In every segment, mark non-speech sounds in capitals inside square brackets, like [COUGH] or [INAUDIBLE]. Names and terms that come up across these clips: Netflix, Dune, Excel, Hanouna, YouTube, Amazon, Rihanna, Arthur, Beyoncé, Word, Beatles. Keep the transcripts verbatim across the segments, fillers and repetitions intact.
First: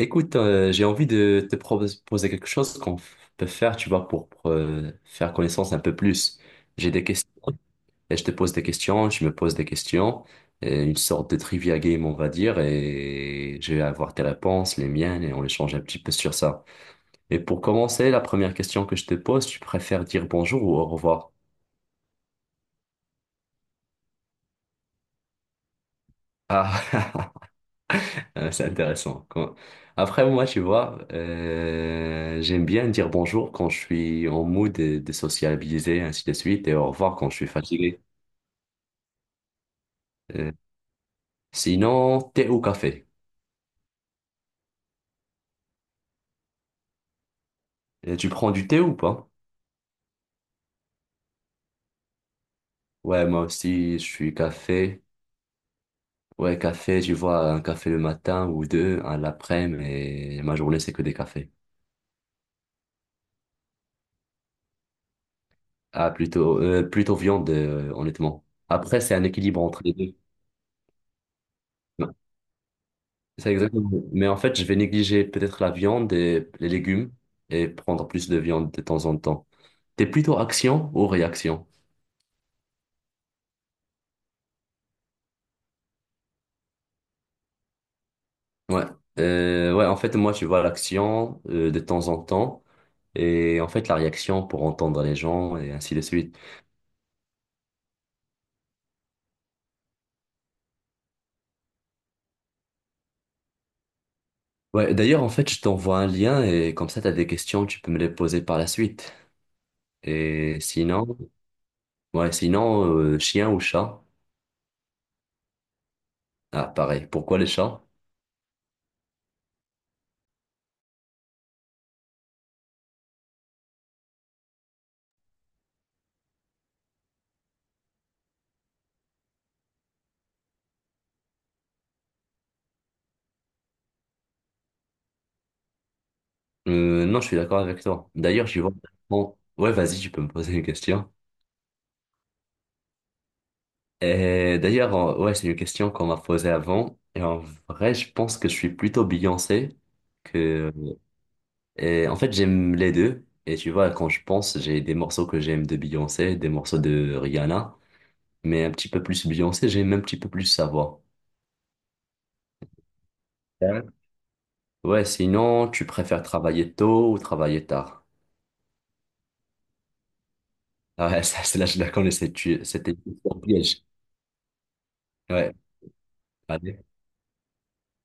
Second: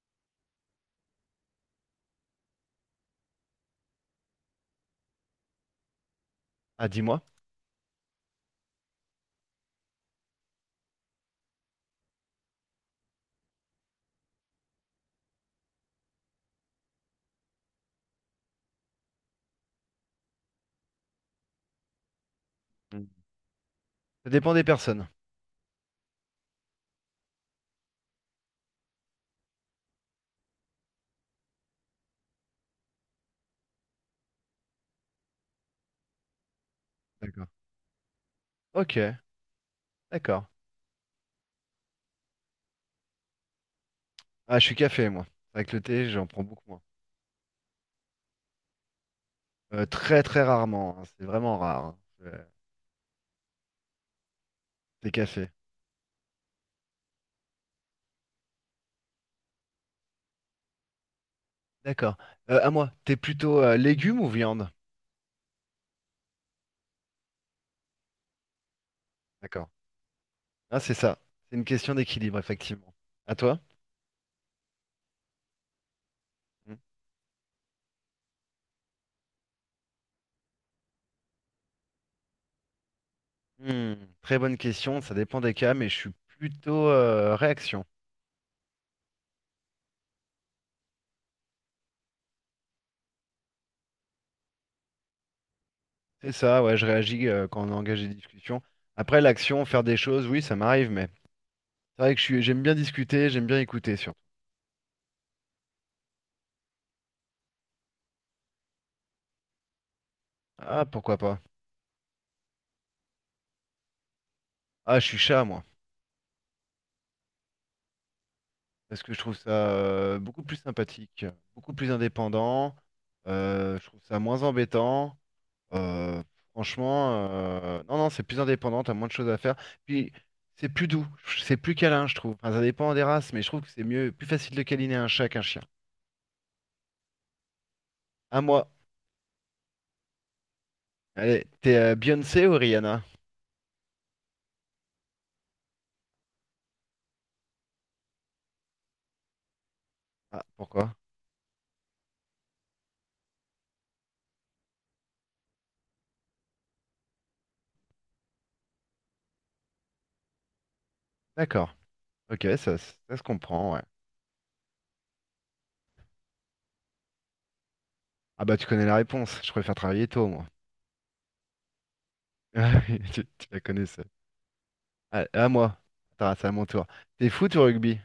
Écoute, euh, j'ai envie de te proposer quelque chose qu'on f- peut faire, tu vois, pour, pour, euh, faire connaissance un peu plus. Ah, J'ai des dis-moi. questions et je te pose des questions, je me pose des questions, et une sorte de trivia game, on va dire, et je vais avoir tes réponses, les miennes, et on échange un petit peu sur ça. Et pour commencer, la première question que je te pose, tu préfères dire bonjour ou au revoir? Mm. Ça dépend des personnes. Ah, [LAUGHS] Euh, c'est intéressant. Quand- Après, moi, tu vois, euh, j'aime bien dire bonjour quand je suis en mood de, de sociabiliser, ainsi de suite, et au revoir quand je suis D'accord. fatigué. Ok, d'accord. Euh, sinon, thé ou café? Ah, je suis café, moi. Avec le thé, j'en prends beaucoup moins. Euh, tu prends du thé ou pas? Euh, très, très rarement, hein. C'est vraiment rare, hein. Euh, Ouais, moi aussi, je suis café. Thé café. Ouais, café, tu vois, un café le matin ou deux, un l'après-midi, et ma journée, c'est que des cafés. D'accord. Euh, à moi, t'es plutôt euh, légumes ou viande? Ah, plutôt, euh, plutôt viande, euh, honnêtement. Après, c'est un équilibre D'accord. entre les deux. Ah, c'est ça. C'est une question d'équilibre, effectivement. À C'est toi? exactement. Mais en fait, je vais négliger peut-être la viande et les Mm. légumes et prendre plus de viande de temps en temps. T'es plutôt action ou réaction? Hmm, Très bonne question. Ça dépend des cas, mais je suis plutôt euh, réaction. Ouais. Euh, ouais, en fait, moi, tu vois l'action euh, de temps en temps et en fait, la réaction pour entendre les gens et ainsi de C'est suite. ça, ouais, je réagis euh, quand on engage des discussions. Après, l'action, faire des choses, oui, ça m'arrive, mais c'est vrai que je suis, j'aime bien discuter, j'aime bien écouter, surtout. Ouais, d'ailleurs, en fait, je t'envoie un lien et comme ça, t'as des questions, tu peux me les poser par la suite. Et Ah, pourquoi sinon, pas. ouais, sinon, euh, chien ou chat? Ah, je suis chat, moi. Ah, pareil. Pourquoi les chats? Parce que je trouve ça euh, beaucoup plus sympathique, beaucoup plus indépendant. Euh, je trouve ça moins embêtant. euh, Franchement, euh, non, non, c'est plus indépendant, t'as moins de choses à faire. Puis, c'est plus doux, c'est plus câlin, je trouve. Enfin, ça dépend des races, mais je trouve que c'est mieux, plus facile de câliner un chat qu'un chien. Euh, non, je suis d'accord avec toi. À D'ailleurs, j'y moi. vois. Bon, ouais, vas-y, tu peux me poser une question. Allez, t'es euh, Beyoncé ou Rihanna? Et d'ailleurs, euh, ouais, c'est une question qu'on m'a posée avant. Et en vrai, je pense que je suis plutôt Beyoncé Ah, que. pourquoi? Et en fait, j'aime les deux. Et tu vois, quand je pense, j'ai des morceaux que j'aime de Beyoncé, des morceaux de Rihanna, mais un petit peu plus Beyoncé, j'aime un petit peu plus sa voix. D'accord. Ok, ça, ça se comprend, ouais. Ouais, ouais, sinon, tu préfères travailler tôt ou travailler tard? Ah bah, tu connais la réponse. Je préfère travailler tôt, moi. [LAUGHS] Ah ouais, [LAUGHS] ça, c'est là, je la connais, c'est- tu- Ah c'était oui, Tu, un tu la piège. connaissais. Ah, à Ouais. moi. Attends, c'est à mon tour. T'es foot ou rugby?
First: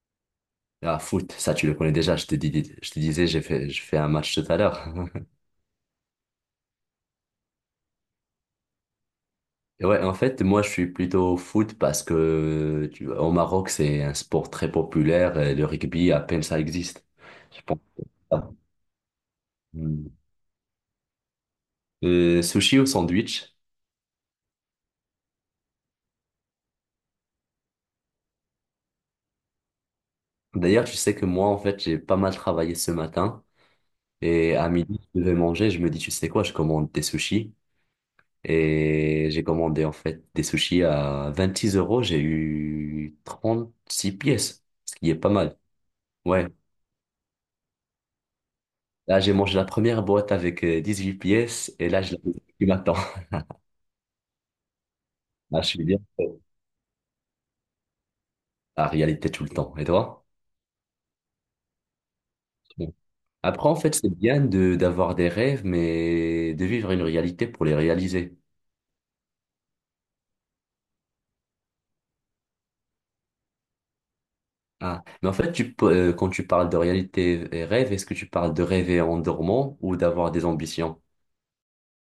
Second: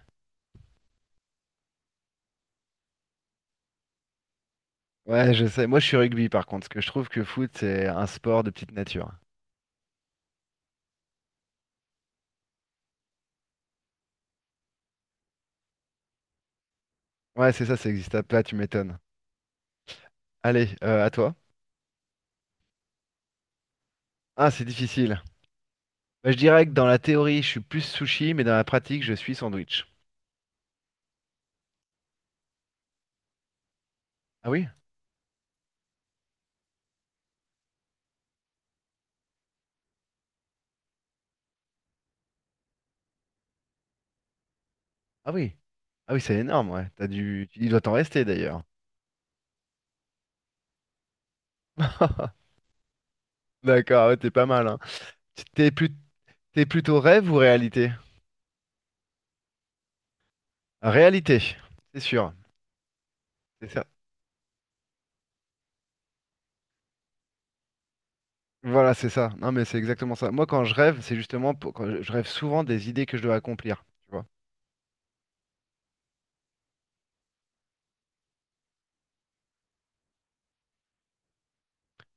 Ah, foot, ça tu le connais déjà, je te dis, je te disais, j'ai fait, je fais un match tout à l'heure. [LAUGHS] Ouais, je sais. Moi, je suis rugby par contre, parce que je trouve que foot, c'est un sport de petite nature. Et ouais, en fait, moi je suis plutôt foot parce que tu vois, au Maroc, c'est un sport très populaire et le rugby, à peine ça existe. Ouais, Je c'est ça, pense ça existe pas, pas. tu m'étonnes. Hmm. Allez, euh, à toi. Euh, sushi ou sandwich? Ah, c'est difficile. Bah, je dirais que dans la théorie, je suis plus sushi, mais dans la pratique, je suis sandwich. D'ailleurs, tu sais que moi, en fait, j'ai pas mal travaillé ce matin Ah et oui? à midi, je devais manger. Je me dis, tu sais quoi, je commande des sushis et j'ai commandé en fait des sushis à vingt-six euros. J'ai eu trente-six pièces, ce qui est pas Ah oui. mal. Ah oui, c'est Ouais. énorme, ouais. T'as dû... Il doit t'en rester d'ailleurs. Là, j'ai mangé la première boîte avec euh, huit pièces et là, je la mange [LAUGHS] du matin. [LAUGHS] D'accord, ouais, t'es pas mal, hein. Là, je T'es suis plus... bien T'es plutôt rêve ou réalité? la réalité tout le temps. Et toi? Réalité, c'est sûr. Bon. Après, C'est en ça. fait, c'est bien de d'avoir des rêves, mais de vivre une réalité pour les réaliser. Voilà, c'est ça. Non, mais c'est exactement ça. Moi, quand je rêve, c'est justement pour- quand je je rêve souvent des idées que je dois accomplir. Tu vois. Ah. Mais en fait, tu, peux- euh, quand tu parles de réalité et rêve, est-ce que tu parles de rêver en dormant ou d'avoir des ambitions?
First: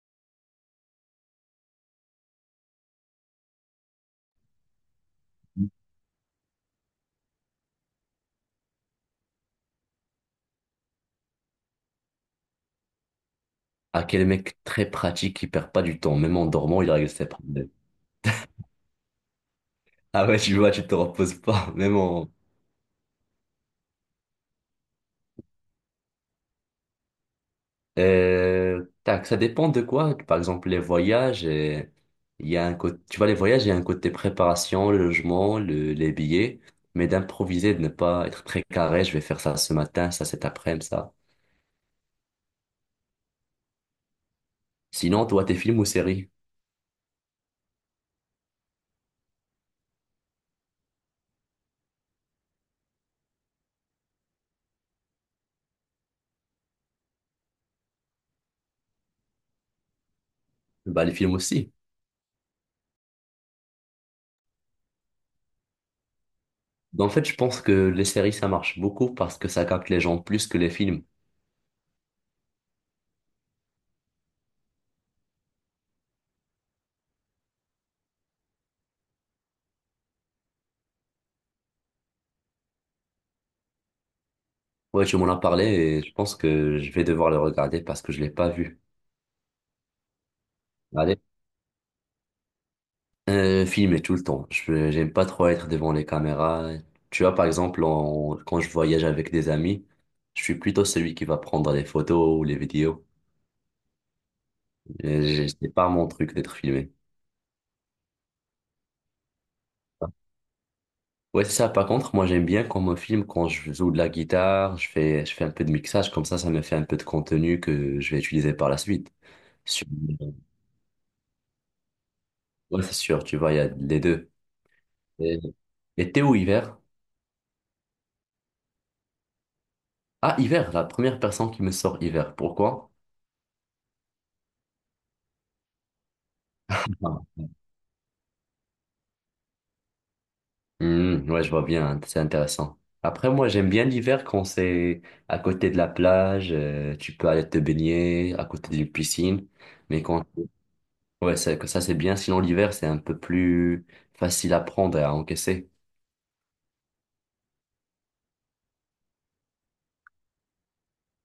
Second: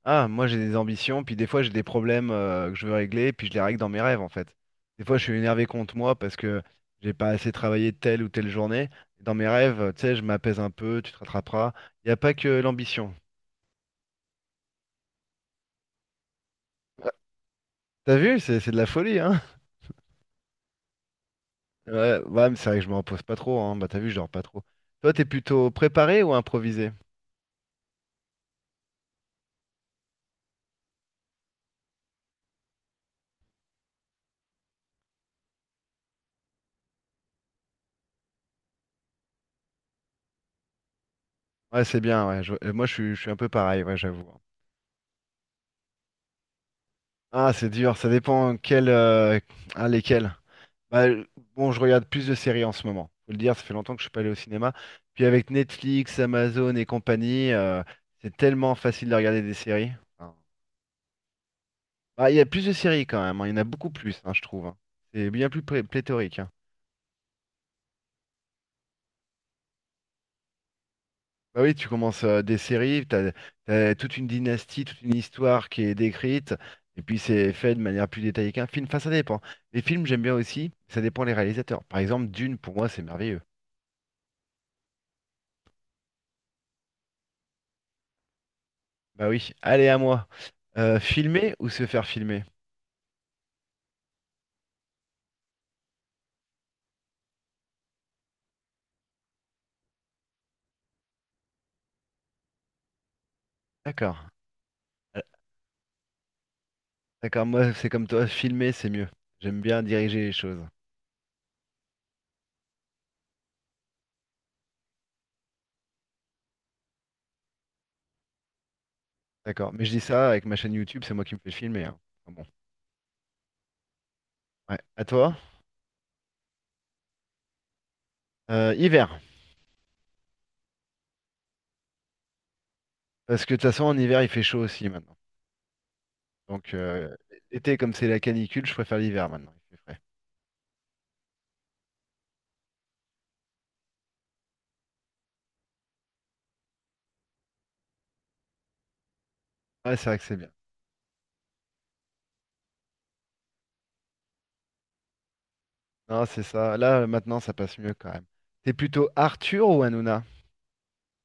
Ah, moi, j'ai des ambitions, puis des fois, j'ai des problèmes euh, que je veux régler, puis je les règle dans mes rêves, en fait. Des fois, je suis énervé contre moi parce que j'ai pas assez travaillé telle ou telle journée. Dans mes rêves, euh, tu sais, je m'apaise un peu, tu te rattraperas. Il n'y a pas que l'ambition. Ah, quel mec très pratique qui perd pas du temps. Même en dormant, il règle ses problèmes. T'as vu, c'est c'est de la folie, hein? Ah ouais, tu vois, tu te reposes pas. [LAUGHS] Même Ouais, en... ouais, mais c'est vrai que je me repose pas trop, hein. Bah, t'as vu, je dors pas trop. Toi, t'es plutôt préparé ou improvisé? Euh, tac, ça dépend de quoi. Par exemple, les voyages, et il y a un côté, tu vois, les voyages, il y a un côté préparation, le logement, le- les billets, mais d'improviser, de ne pas être très carré, je vais faire ça ce matin, ça cet après-midi, ça. Ouais, c'est bien, ouais. je- euh, Moi, je suis, je suis un peu pareil, ouais, j'avoue. Sinon, toi, tes films ou séries? Ah, c'est dur, ça dépend quel, euh, ah, lesquels. Bah, bon, je regarde plus de séries en ce moment. Faut le dire, ça fait longtemps que je suis pas allé au cinéma. Puis avec Netflix, Amazon et compagnie, euh, c'est tellement facile de regarder des séries. Enfin, Bah, les films aussi. bah, il y a plus de séries quand même, hein, Il y en a beaucoup plus, hein, je trouve, hein. C'est bien plus plé- pléthorique, hein. Bah, en fait, je pense que les séries, ça marche beaucoup parce que ça capte les gens plus que les films. Bah oui, tu commences euh, des séries, t'as, t'as toute une dynastie, toute une histoire qui est décrite, et puis c'est fait de manière plus détaillée qu'un film. Enfin, ça dépend. Les films, j'aime bien aussi, ça dépend les réalisateurs. Par exemple, Dune, pour moi, c'est merveilleux. Ouais, tu m'en as parlé et je pense que je vais devoir le regarder parce que je l'ai pas vu. Bah oui, allez à moi. Euh, Allez. Filmer ou se faire filmer? Euh, filmer tout le temps. Je, j'aime pas trop être devant les caméras. Tu vois, par exemple, en- quand je voyage avec des amis, je suis plutôt celui qui va prendre les photos ou les vidéos. D'accord. Euh, Euh, j'ai- C'est pas mon truc d'être filmé. D'accord, moi c'est comme toi, filmer c'est mieux. J'aime bien diriger les choses. Ouais, c'est ça. Par contre, moi, j'aime bien qu'on me filme quand je joue de la guitare, je fais, je fais un peu de mixage, comme ça, ça me fait un peu de contenu que je vais utiliser par la suite. D'accord, mais Sur- je dis ça avec ma chaîne YouTube, c'est moi qui me fais filmer, hein. Ah Bon, Ouais, c'est sûr, tu vois, il y a les deux. ouais. À toi. Et- été ou hiver? Euh, hiver, Ah, hiver, la première personne qui me sort hiver. Pourquoi? parce que de toute façon en hiver il fait chaud aussi maintenant. Donc euh, l'été comme c'est la canicule, je préfère l'hiver maintenant, il fait frais. Hmm, ouais, je vois bien, hein, c'est intéressant. Après, moi, j'aime bien l'hiver quand c'est à côté de la plage, euh, tu peux aller te baigner à côté d'une piscine. Ouais, Mais c'est vrai que quand, c'est bien. ouais, ça, que ça c'est bien. Sinon, l'hiver, c'est un peu plus facile à prendre et à encaisser. Non, c'est ça. Là maintenant ça passe mieux quand même. T'es plutôt Arthur ou Hanouna?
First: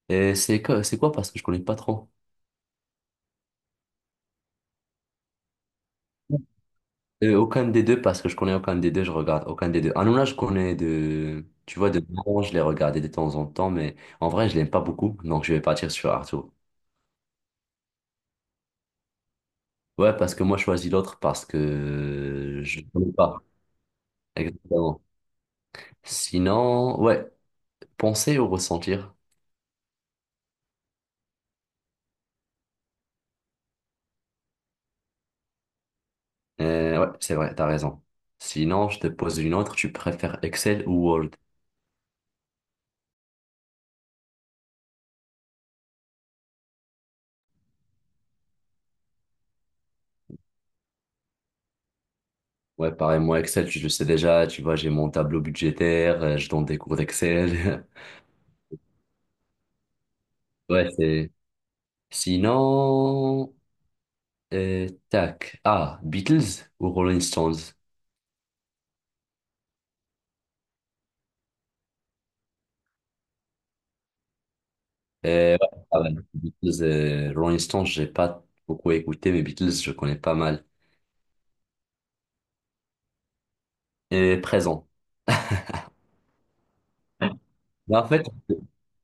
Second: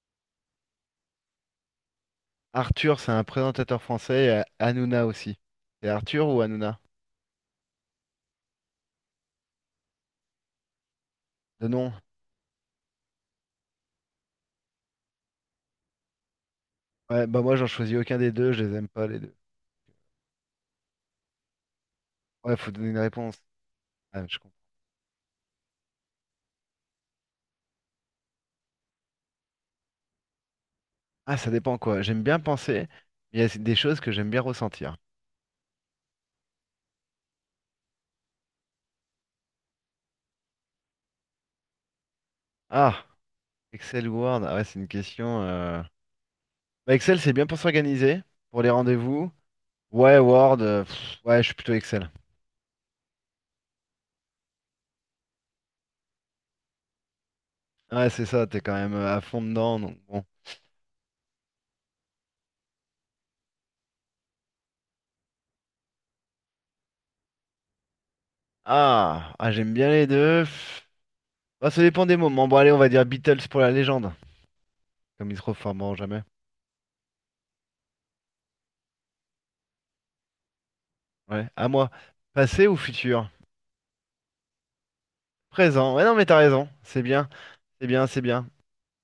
Et c'est quoi, c'est quoi parce que je connais pas trop. Arthur c'est un présentateur français, et Hanouna aussi. C'est Arthur ou Hanouna? Euh, aucun des deux, parce que je connais aucun des deux, je regarde aucun des deux. Hanouna, je connais de, De tu nom. vois, de nom, je l'ai regardé de temps en temps, mais en vrai, je l'aime pas beaucoup, donc je vais partir sur Arthur. Ouais, bah moi j'en choisis aucun des deux, je les aime pas les deux. Ouais, parce que moi, je choisis l'autre parce Ouais, que faut je ne donner une connais réponse. pas. Ah, je comprends. Exactement. Sinon, ouais, penser ou ressentir. Ah, ça dépend quoi. J'aime bien penser, mais il y a des choses que j'aime bien ressentir. Euh, ouais, c'est vrai, t'as raison. Sinon, je te pose une autre. Tu préfères Excel ou Word? Ah, Excel ou Word, ah ouais, c'est une question. euh. Bah, Excel, c'est bien pour s'organiser, pour les rendez-vous. Ouais, Word, euh, pff, ouais, je suis plutôt Excel. Ouais, pareil, moi, Excel, je le sais déjà. Tu vois, j'ai mon tableau budgétaire, euh, je donne des cours d'Excel. [LAUGHS] Ouais, c'est ça, t'es quand même euh, à fond dedans, donc bon. Ouais, c'est. Sinon, euh, tac. Ah, Beatles ou Rolling Stones? Ah, ah j'aime bien les deux. Pff. Bah, ça dépend des moments. Bon, allez, on va dire Beatles pour la légende, comme ils se Euh, ouais, reformeront pareil, jamais. Beatles, euh, Rolling Stones, j'ai pas beaucoup écouté, mais Beatles, je connais pas mal. Ouais, à moi. Passé ou futur? Et présent. Présent. Ouais, non, mais t'as raison, c'est bien. C'est Mais bien, en c'est fait, bien.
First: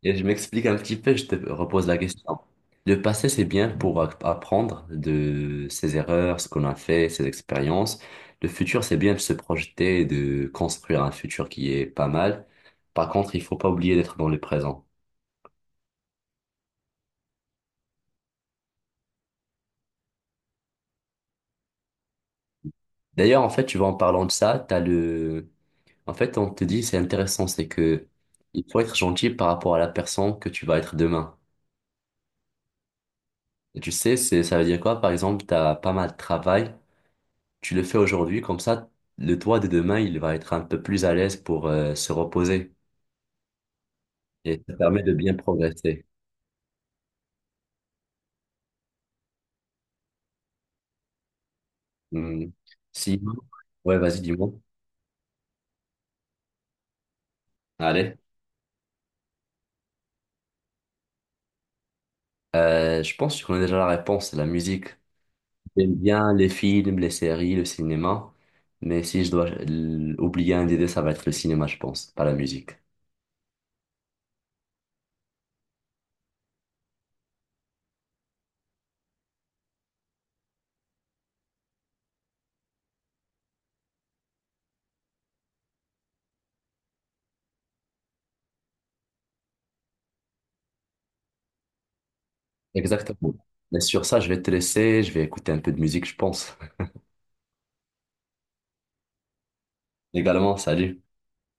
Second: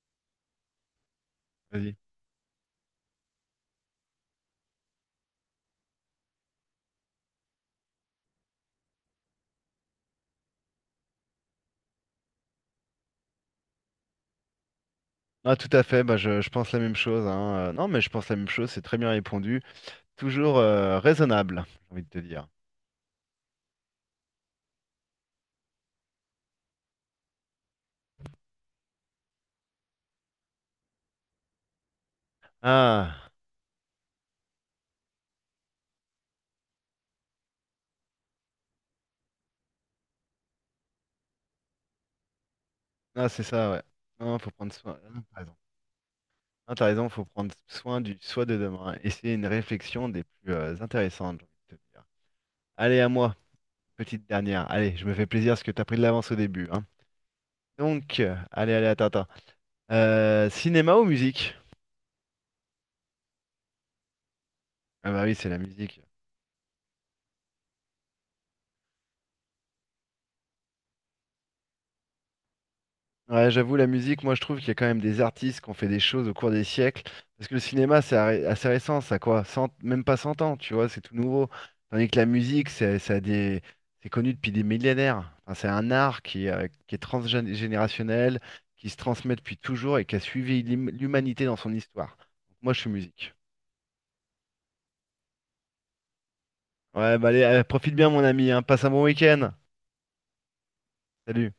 et je m'explique un petit peu, je te repose Vas-y. la question. Le passé, c'est bien pour a- apprendre de ses erreurs, ce qu'on a fait, ses expériences. Le futur, c'est bien de se projeter, de construire un futur qui est pas mal. Par contre, il faut pas oublier d'être dans le présent. Ah, tout à fait, bah, je, je pense la même chose, hein. Euh, non, mais je pense la même chose, c'est très bien répondu. Toujours euh, raisonnable, j'ai envie de te dire. D'ailleurs, en fait, tu vois, en parlant de ça, t'as le... En fait, on te dit, c'est intéressant, c'est que il faut être gentil par rapport à la personne que tu vas être demain. Ah, Et tu sais, c'est, ça veut dire quoi? Par exemple, t'as pas mal de travail. Tu le fais aujourd'hui, comme ça, le toi de demain, il va être un peu plus à l'aise pour euh, se reposer ah c'est ça, ouais. Non, faut et prendre ça soin. permet de Ah, bien T'as raison. progresser. Ah, t'as raison, faut prendre soin du soi de demain. Et c'est une réflexion des plus euh, intéressantes, j'ai envie de te dire. Hmm. Allez, à Si, moi, ouais, vas-y, petite dis-moi. dernière. Allez, je me fais plaisir parce que t'as pris de l'avance au début, hein. Allez. Donc, euh, allez, allez, attends, attends. Euh, cinéma ou musique? Euh, je pense qu'on a déjà la réponse, c'est la musique. Ah bah oui, c'est la J'aime musique. bien les films, les séries, le cinéma, mais si je dois euh, oublier un des deux, ça va être le cinéma, je pense, pas la musique. Ouais, j'avoue, la musique, moi je trouve qu'il y a quand même des artistes qui ont fait des choses au cours des siècles. Parce que le cinéma, c'est arri- assez récent, ça a quoi? Cent même pas cent ans, tu vois, c'est tout nouveau. Tandis que la musique, c'est ça a des... c'est connu depuis des millénaires. Enfin, c'est un art qui, euh, qui est transgénérationnel, qui se transmet depuis toujours et qui a suivi l'hum- l'humanité dans son histoire. moi, je suis musique. Exactement. Mais sur ça, je vais te laisser, je vais écouter un peu de musique, je pense. Ouais, bah allez, euh, profite bien, mon ami, hein. Passe un bon week-end. [LAUGHS] Également, salut. Salut.